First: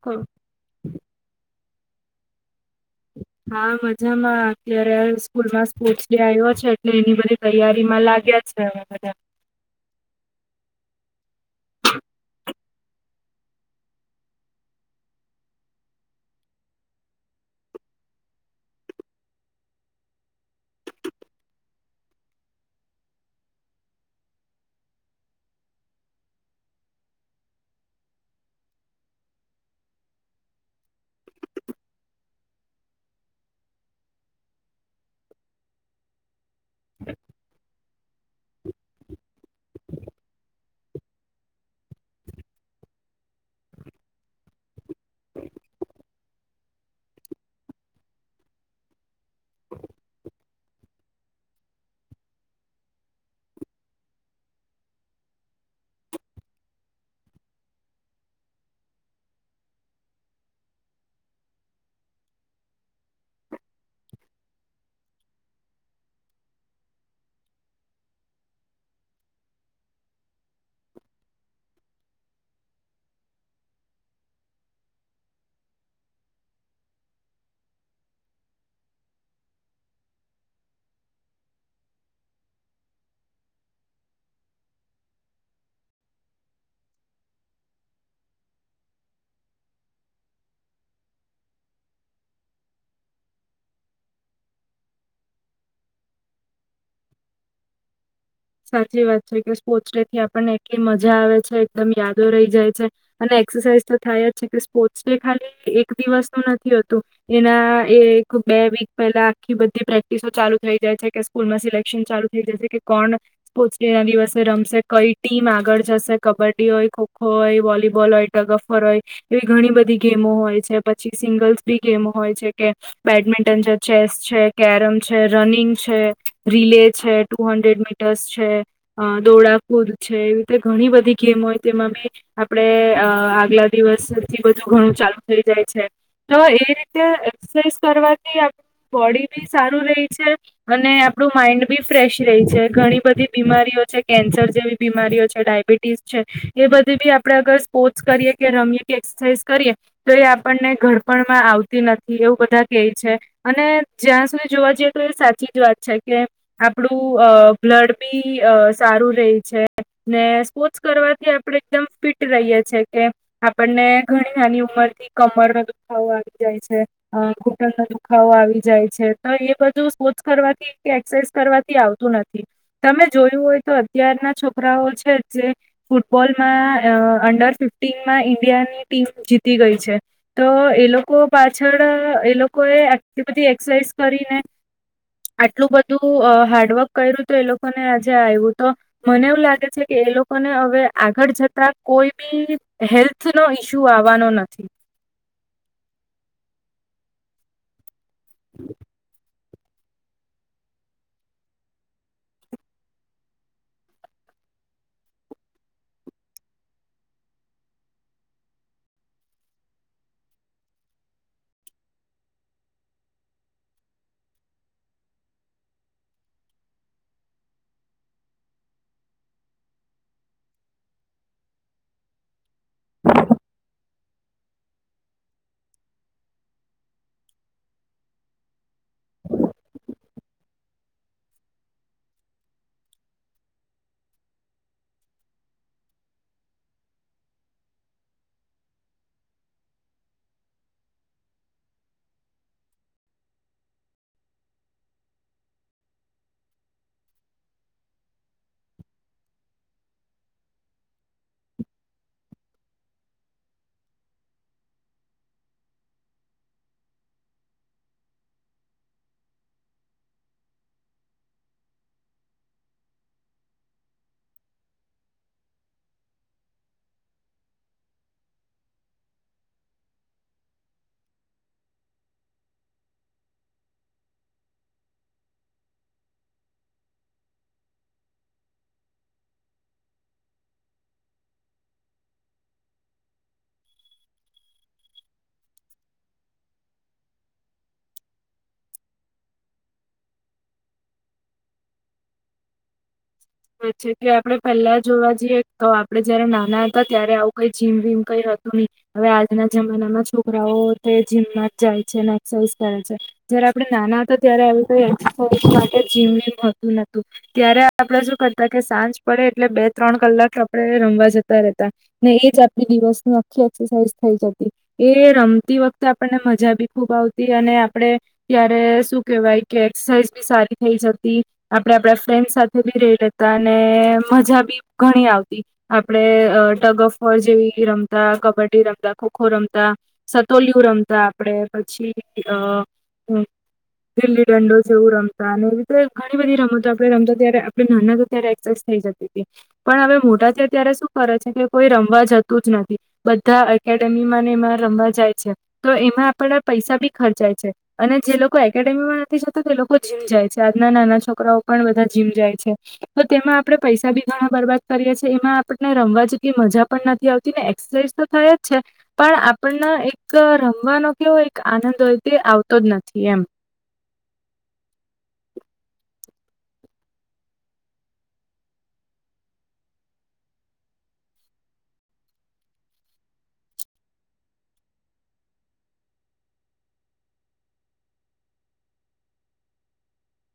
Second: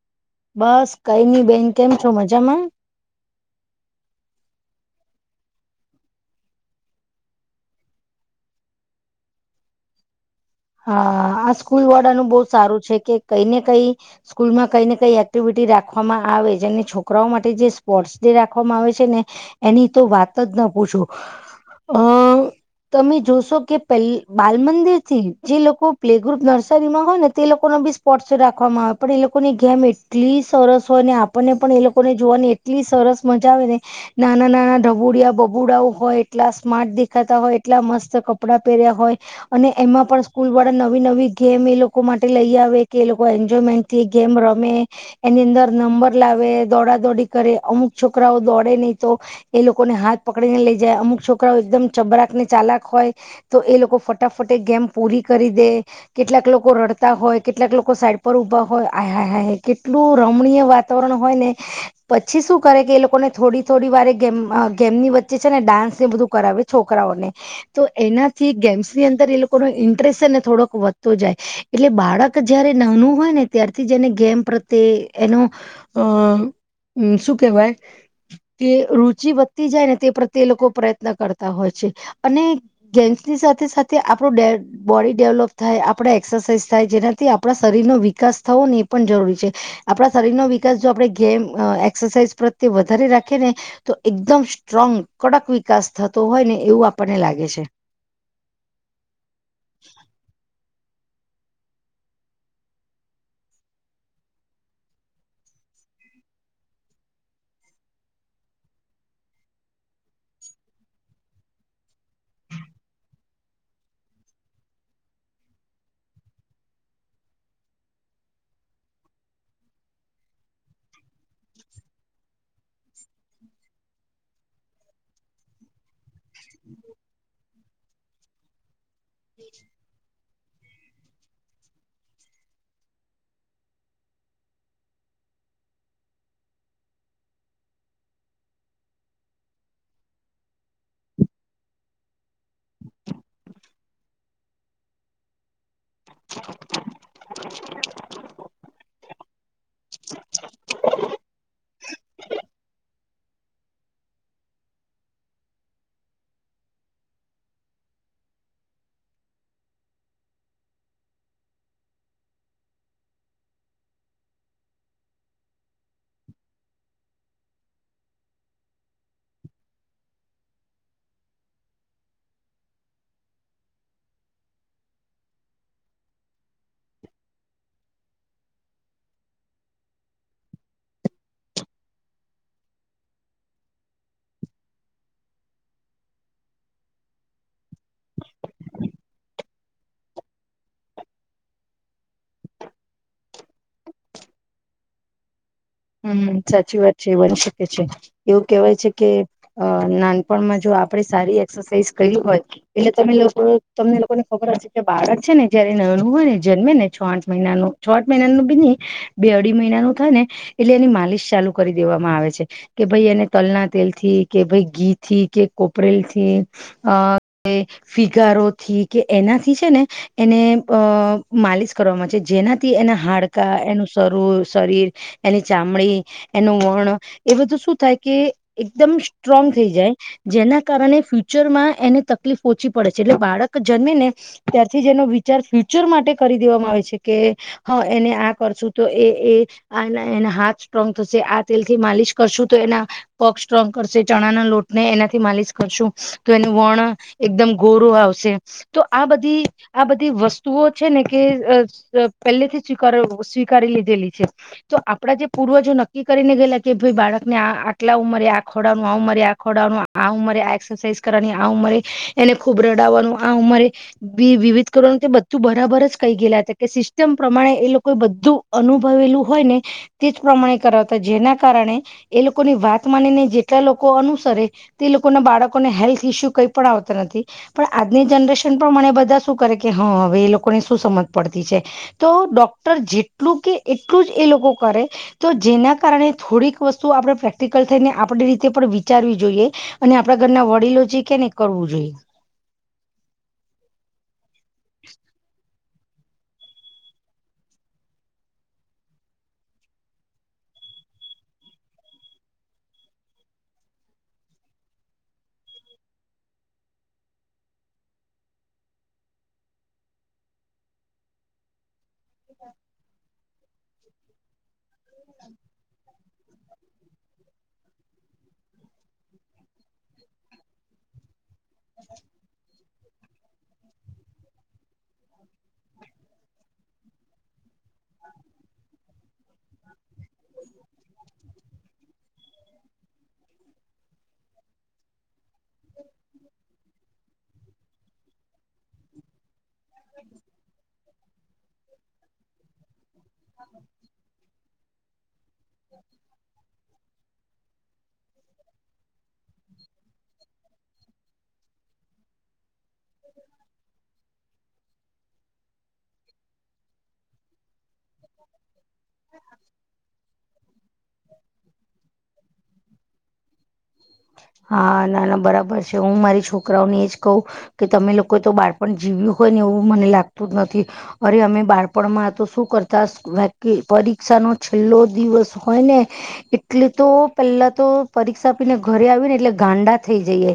કુલુ બસ કઈ નહીં બેન કેમ છો, મજામાં? હા મજામાં અત્યારે આ સ્કૂલમાં સ્પોર્ટ્સ ડે આવ્યો છે એટલે એની બધી તૈયારીમાં લાગ્યા છે હવે બધા. હા આ સ્કૂલવાળાનું બહુ સારું છે કે કઈ ને કઈ. સ્કૂલમાં કઈ ને કઈ એક્ટિવિટી રાખવામાં આવે જેને છોકરાઓ માટે જે સ્પોર્ટ્સ ડે રાખવામાં આવે છે ને. એની તો વાત જ ના પૂછો. અ તમે જોશો કે પેલા થી બાલ મંદિર થી જે લોકો પ્લે ગ્રુપ નર્સરીમાં હોય ને તે લોકોનો બી સ્પોટ રાખવામાં આવે પણ એ લોકોની ગેમ એટલી સરસ હોય ને આપણને પણ એ લોકોને જોવાની એટલી સરસ મજા આવે ને. નાના નાના ડઢબુડિયા બબુડાઓ હોય એટલા સ્માર્ટ દેખાતા હોય એટલા મસ્ત કપડા પહેર્યા હોય. અને એમાં પણ સ્કૂલ વાળા નવી નવી ગેમ એ લોકો માટે લઈ આવે કે એ લોકો એન્જોયમેન્ટ થી ગેમ રમે. એની અંદર નંબર લાવે દોડા દોડી કરે અમુક છોકરાઓ દોડે નહી તો. એ લોકોને હાથ પકડી ને લઇ જાય અમુક છોકરાઓ એકદમ ચબરાક ને ચાલાક હોય. તો એ લોકો ફટાફટે ગેમ પૂરી કરી દે. કેટલાક લોકો રડતા હોય કેટલાક લોકો સાઈડ પર ઉભા હોય આય હાય હાય કેટલું રમણીય વાત તરણ હોય ને. પછી શું કરે કે એ લોકોને થોડી થોડી વારે ગેમ ગેમની વચ્ચે છે ને ડાન્સ ને બધું કરાવે. છોકરાઓને, તો એનાથી ગેમ્સની અંદર એ લોકોનો ઇન્ટરેસ્ટને થોડોક વધતો જાય. એટલે બાળક જયારે નાનું હોય ને ત્યારથી જ એને ગેમ પ્રત્યે એનો અ શું કેહેવાય. તે રુચિ વધતી જાય ને તે પ્રત્યે લોકો પ્રયત્ન કરતા હોય છે, અને ગેંગ્સની સાથે સાથે આપણો ડે બોડી ડેવલોપ થાય આપણે એક્સરસાઇઝ થાય જેનાથી આપણા શરીરનો વિકાસ થવો ને એ પણ જરૂરી છે. આપણા શરીર નો વિકાસ જો આપણે ગેમ એક્સરસાઇઝ પ્રત્યે વધારે રાખીએ ને. તો એકદમ સ્ટ્રોંગ કડક વિકાસ થતો હોય ને એવું આપણને લાગે છે. સાચી વાત છે કે સ્પોર્ટ્સ ડે થી આપણને એટલી મજા આવે છે એકદમ યાદો રહી જાય છે. અને એક્સરસાઇઝ તો થાય જ છે કે સ્પોર્ટ્સ ડે ખાલી એક દિવસ ન નથીતું. એના એ એક બે વીક પહેલા આખી બધી પ્રેક્ટિસો ચાલુ થઈ જાય છે કે સ્કૂલમાં સિલેક્શન ચાલુ થઈ જશે કે કોણ સ્પોર્ટ્સ ડે ના દિવસે રમશે કઈ ટીમ આગળ જશે કબડ્ડી હોય ખોખો હોય વોલીબોલ હોય. ગોળાફોર હોય, એવી ઘણી બધી ગેમો હોય છે પછી સિંગલ્સ બી ગેમ હોય છે કે. બેડમિન્ટન છે ચેસ છે કેરમ છે રનિંગ છે રીલે છે, ટુ હન્ડ્રેડ મીટ છે દોડાકૂદ છે એવી રીતે ઘણી બધી ગેમ હોય તેમાં આપડે અ આગલા દિવસ થી બધું ઘણું ચાલુ થઈ જાય છે. તો એ રીતે એક્સરસાઇઝ કરવાથી આપ બોડી બી સારું રહી છે, અને આપડું માઈન્ડ બી ફ્રેશ રે છે. ઘણી બધી બીમારીઓ છે કેન્સર જેવી બીમારીઓ છે ડાયબિટીસ છે, એ બધી બી આપડે અગર પોસ કરીએ કે રમીએ કે એક્સરસાઇઝ કરીએ. તો એ આપણને ઘડપણમાં આવતી નથી એવું બધા કે છે. અને જ્યાં સુધી જોવા જઈએ તો એ સાચી જ વાત છે કે આપણું અ બ્લડ બી સારું રે છે. ને સ્પોર્ટ્સ કરવાથી આપણેે એકદમ ફિટ રહીયએ છેએ કે આપણને ઘણી નાની ઉંમર થી કમર ન દુખાવો આવી જાય છે. અ ઘૂટણનો દુખાવો આવી જાય છે તો એ બધું સ્પોટ્સ કરવાથી એક્સરસાઇઝ કરવાથી આવતું નથી. તમે જોયું હોય તો અત્યારના છોકરાઓ છે જે ફૂટબોલમાં અંડર ફિફ્ટીનમાં ઈન્ડિયાની ટીમ જીતી ગઈ છે. તો એ લોકો પાછળ એ લોકો એ આટલી બધી એક્સરસાઇઝ કરીને. આટલું બધું હાર્ડવર્ક કર્યું હત એ લોકોને આજે આવ્યું તો. મને એવું લાગે છે કે એ લોકોને હવે આગળ જતા કોઈ બી હેલ્થ નો ઈસ્યુ આવવાનો નથી. હમ સાચી વાત છે એ બની શકે છે, એવું કેવાય છે કે અ નાનપણમાં જો આપડે સારી એક્સરસાઇઝ કરી હોય. એટલે તમે લોકો તમને લોકોને ખબર હશે કે બાળક છે ને જયારે નણું હોય ને જન્મે ને છ આઠ મહિનાનું. છોઠ મહિનાનું બી નહી બે અઢી મહિનાનું થાય ને એટલે એની માલિશ ચાલુ કરી દેવામાં આવે છે. કે ભાઈ એને તલના તેલ થી કે ભાઈ ઘી થી કે કોપરેલ થી. અ તે ફિગારોથી કે એનાથી છે ને, એને અ માલિશ કરવાવામાં છે જેના થી એના હાડકા એનું શર શરીર, એની ચામડી. એનું વણ, એ બધું શું થાય કે એકદમ સ્ટ્રોંગ થઈ જાય. જેના કારણે ફ્યુચર માં એને તકલીફ ઓછી પડે છે એટલે બાળક જન્મી ને. ત્યારથી જેનો વિચાર ફ્યુચર માટે કરી દેવામાં આવે છે કે હા એને આ કરશું તો એ એ આ એના હાથ સ્ટ્રોંગ થશે આ તેલ થી માલિશ કરશું તો એના પગ સ્ટ્રોંગ કરશે ચણા ના લોટ ને એનાથી માલિશ કરશું. તો એનું વણ એકદમ ગોર આવશે, તો આ બધી આ બધી વસ્તુઓ છે ને કે પેલેથી સ્વીકાર સ્વીકારી લીધેલી છે. તો આપડા જે પૂર્વજો નક્કી કરીને ગયેલા કે ભાઈ બાળકને આ આટલા ઉમરે આ ખોડાનું આ ઉ મરે આ ખોડાનું આવું મરે એક્સરસાઇઝ કરવાની આવું મરે, એને ખૂબ રડાવવાનું આ ઉમરે વિવિધ કરવા તે બધું બરાબર જ કહી ગયેલા હતા કે સિસ્ટમ પ્રમાણે એ લોકો બધું અનુભવેલું હોય ને. તે જ પ્રમાણે કરાવતા જેના કારણે, એ લોકોની વાત માનીને જેટલા લોકો અનુસરે. તે લોકોના બાળકોને હેલ્થ ઈસ્યુ કઈ પણ આવતો નથી. પણ આજની જનરેશન પણ મને બધા શું કરે કે હા હવે એ લોકોને શું સમજ પડતી છે. તો ડોક્ટર જેટલું કે એટલું જ એ લોકો કરે. તો જેના કારણે થોડીક વસ્તુ આપણે પ્રેક્ટિકલ થઈને આપણી રીતે પણ વિચારવી જોઈએ. અને આપડા ઘરના વડીલો જે કેને કરવું જોઈએ. અચ્છા કે આપડે પહેલા જોવા જઈએ. તો આપડે જયારે નાના હતા ત્યારે આવું કઈ જીમ વીમ કઈ હતું નહી. હવે આજના જમાનામાં છોકરાઓ તે જીમમાં જાય છે ને એક્સરસાઇઝ કરે છે. જયારે આપણે નાના હતા ત્યારે કોઈ એક્રસાઝ માટે જીમમતું નતું. ત્યારે આપડે શું કરતા કે સાંજ પડે એટલે બે ત્રણ કલાક આપડે રમવા જતા. હતા, ને એજ આપ દિવસ ની આખી એક્સરસાઇઝ થઈ જતી. એ રમતી વખતે આપણને મજા બી ખુબ આવતી અને આપડે. ત્યારે શું કેવાય કે એક્સરસાઇઝ બી સારી થઈ જતી. આપડે આપડા ફ્રેન્ડ સાથે બી રહી લેતા અને મજા બી ઘણી આવતી. આપડે ટગ ઓફ વોર જેવી રમતા કબડ્ડી રમતા ખોખો રમતા. સતોલિયું રમતા આપડે પછી અ દિલ્લી રં જેેવરમ અને એવી રીતે ઘણી બધી રમતો આપડણે રમતો ત્યારે આપ ના ત્યારે એક્ઝ થઈ જતી હતી. પણ હવે મોટા છે ત્યારે શું કરે છે કે કોઈ રમવા જતું જ નથી. બધા એકેડેમીમાંને એમાં રમવા જાય છે, તો એમાં આપડા પૈસા બી ખર્ચાય છે. અને જે લોકો એકેડેમીમાં નથી જતા તે લોકો જીમ જાય છે આજના નાના છોકરાઓ પણ બધા જીમ જાય છે. તો તેમાં આપડે પૈસા બી ઘણા બરબાદ કરીએ છીએ એમાં આપણને રમવા જે કે મજા પણ નથી આવતી ને એક્સરસાઇઝ તો થયા જ છે પણ આપણને એક રમવાનો કેવો એક આનંદ હોય તે આવતો જ નથી એમ. હા નાના બરાબર છે હું મારી છોકરાઓને એ જ કહું કે તમે લોકો તો બાળપણ જીવ્યું હોય ને એવું મને લાગતું જ નથી અરે અમે બાળપણમાં તો શું કર તાસ વે પરીક્ષાનો છેલ્લો દિવસ હોય ને એટલે તો પેલા તો પરીક્ષા આપીને ઘરે આવી ને એટલે ગાંડા થઈ જઈએ.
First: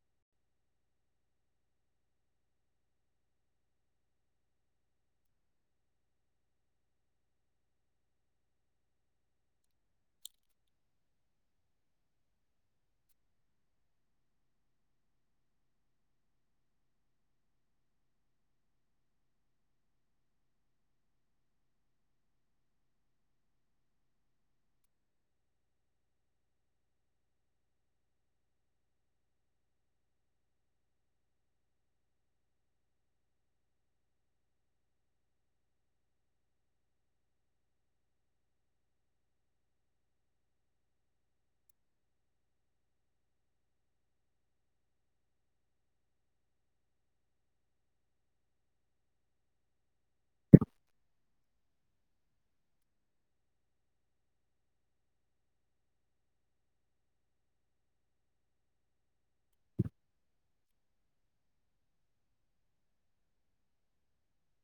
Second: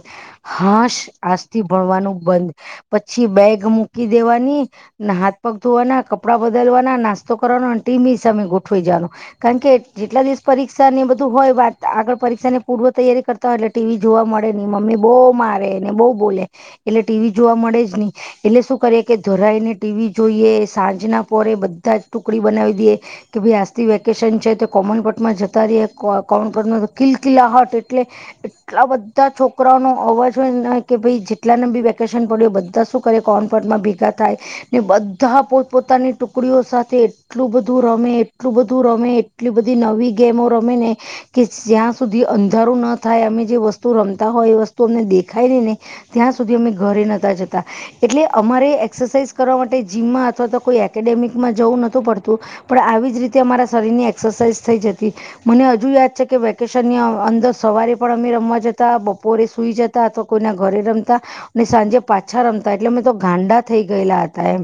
હાશ આજથી ભણવાનું બંધ. પછી બેગ મૂકી દેવાની ને હાથ પગ ધોવાના કપડા બદલવાના નાસ્ તો કરોના ટી મી સમય ગુઠવાઈ જવાનું. કારણ કે જેટલા દિવસ પરીક્ષા ને બધું હોય વાત આગળ પરીક્ષા ની પૂર્વ તૈયારી કર તો એટલે ટી વી જોવા મળે નહી મમ્મી બહુ મારે ને બહુ બોલે એટલે ટી વી જોવા મળે જ નહી. એટલે શું કરીએ કે ધરાઈને ટી વી જોઈએ સાંજના પોરે બધા જ ટુકડી બનાવી દઈએ કે ભાઈ આજથી વેકેશન છે તે કોમનપટમાં જતા રહીએ કોમનપટમાં કિલ કિલ્લા હટ એટલે એટલા બધા છોકરાઓ નો અવાજ હોય કે ભાઈ જેટલાને બી વેકેશન પડયો બધા સુખ કે કોફટમાં ભેગા થાય ને બધા પોત પોતાની ટુકડીઓ સા તે એટલું બધું રમે એટલું બધું રમે એટલી બધી નવી ગેમો રમે ને કે જ્યાં સુધી અંધારું ના થાય અમે જે વસ્તુ રમતા હોય એ વસ્તુ અમને દેખાય ને ને ત્યાં સુધી અમે ઘરે નતા જતા. એટલે અમારે એક્સરસાઇઝ કરવા માટે જીમમાં અથવા તો કોઈ એકેડેમિકમાં જવું નતું પડતું પણ આવી જ રીતે અમારા શરીરની એક્સરસાઇઝ થઈ જતી. મને હજુ યાદ છે કે વેકેશન ની અંદર સવારે પણ અમે રમવા જતા બપોરે સુઈ જ તા કોઈના ઘરે રમતા અને સાંજે પાછા રમતા એટલે મેમે તો ગાંડા થઈ ગયેલા હતા એમ.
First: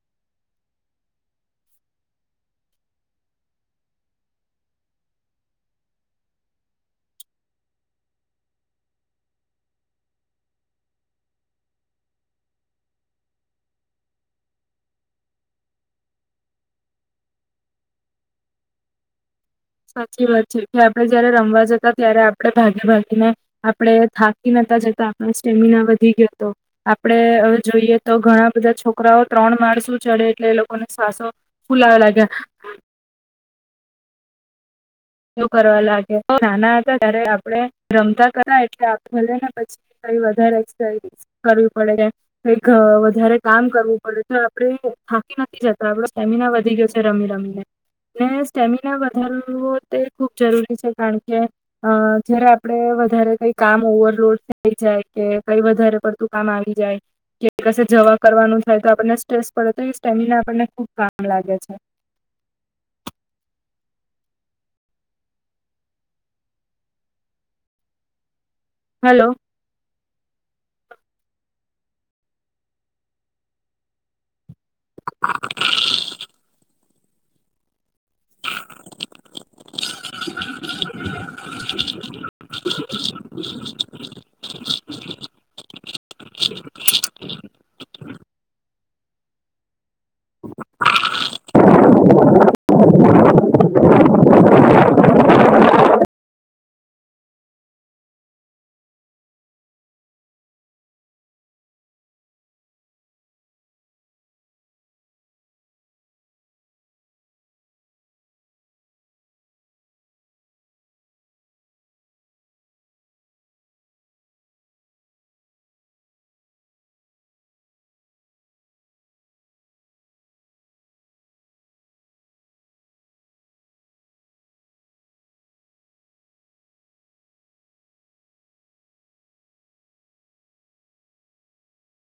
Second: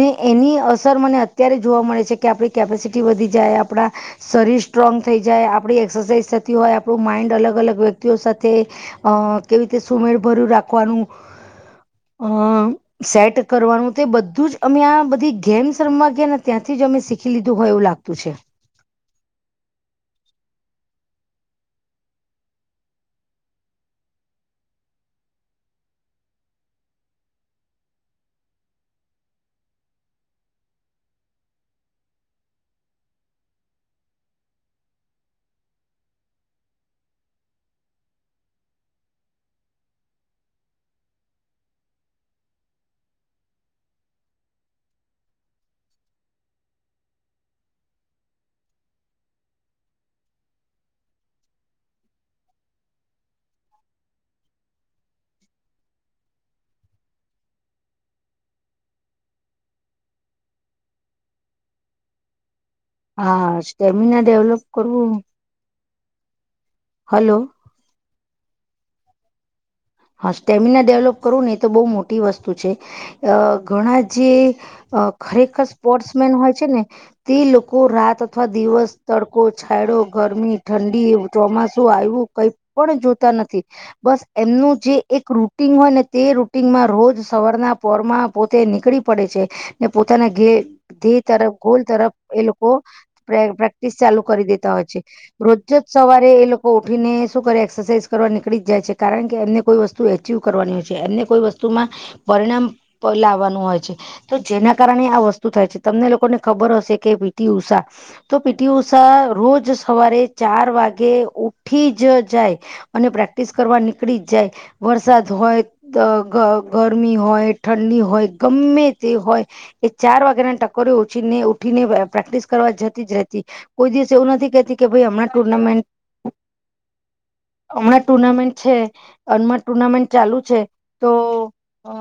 ને એની અસર મને અત્યારે જોવા મળે છે કે આપડી કેપેસિટી વધી જાય આપડા શરીર સ્ટ્રોંગ થઈ જાય આપડી એક્સરસાઇઝ થતી હોય આપડું માઈન્ડ અલગ અલગ વ્યક્તિઓ સાથે અહ કેવી રીતે સુમેળ ભર્યું રાખવાનું અહ સેટ કરવાનું તે બધું જ અમે આ બધી ગેમ્સ રમવા જેના ત્યાંથીજ અમે શીખી લીધું હોય એવું લાગતું છે. સાચી વાત છે કે આપડે જયારે રમવા જતા ત્યારે આપડે ભાગી ભાગીને આપડે થાકી નતા જતા આપડું સ્ટેમિના વધી ગયો તો આપડે અહ જોઈએ તો ઘણા બધા છોકરાઓ ત્રણ માળસું ચડે એટલે એ લોકોને શ્વાસો ફુલાવા લાગે. એવું કરવા લાગે નાના હતા ત્યારે આપડે રમતા કર એટલે આપ ભલેને પછી વધારે એ કરવી કરવી પડે કે કઈક અહ વધારે કામ કરવું પડે તો આપડે થાકી નથી જતો આપડો સ્ટેમિના વધી ગયો રમી રમીને ને સ્ટેમિના વધારવો તે ખૂબ જરૂરી છે કારણ કે અહ જયારે આપડે વધારે કઈ કામ ઓવરલોડ થઈ જાય કે કઈ વધારે પડ તું કામ આવી જાય. કે કશે જવા કરવાનું થાય તો આપણને સ્ટ્રેસ પડે તો એ સ્ટેમિના આપણને ખુબ કામ લાગે છે. હા, સ્ટેમિના ડેવલોપ કરવું હલો. હલો. હા, સ્ટેમિના ડેવલોપ કરું ને એ તો બહુ મોટી વસ્તુ છે. અહ ઘણા જે અહ ખરેખર સ્પોર્ટ્સ મેન હોય છે ને તે લોકો રાત અથવા દિવસ તડકો છાયડો ગરમી ઠંડી ચોમાસું આવ્યું કઈ પણ જોતા નથી, બસ એમનું જે એક રૂટિન હોય ને તે રૂટિનમાં રોજ સવારના પોરમાં પોતે નીકળી પડે છે. ને પોતાના ઘે ઘે તરફ ગોલ તરફ એ લોકો. પ્રેક્ટિસ ચાલુ કરી દેતા હોય છે. રોજજ સવારે એ લોકો ઉઠીને શું કરે એક્સરસાઇઝ કરવા નીકળી જાય છે કારણ કે એમને કોઈ વસ્તુ એચિવ કરવાની હોય છે એમને કોઈ વસ્તુમાં, પરિણામ લાવવાનું હોય છે. તો જેના કારણે આ વસ્તુ થાય છે તમને લોકોને ખબર હશે કે ભીટી ઉષા. તો પીટી ઉષા રોજ સવારે ચાર વાગે ઉઠી જ જાય. અને પ્રેક્ટિસ કરવા નીકળી જ જાય, વરસાદ હોય. અ ગરમી હોય ઠંડી હોય ગમે તે હોય. એ ચાર વાગ્યા ના ટકોરી ઉઠીને ઉઠીને પ્રેક્ટિસ કરવા જતી જ રહેતી. કોઈ દિવસ એવું નથી કહેતી કે ભાઈ હમણાં ટુર્નામેન્ટ હ છે [inaudible] હમણાં ટુર્નામેન્ટ છે. અનમન ટુર્નામેન્ટ ચાલુ છે, તો અ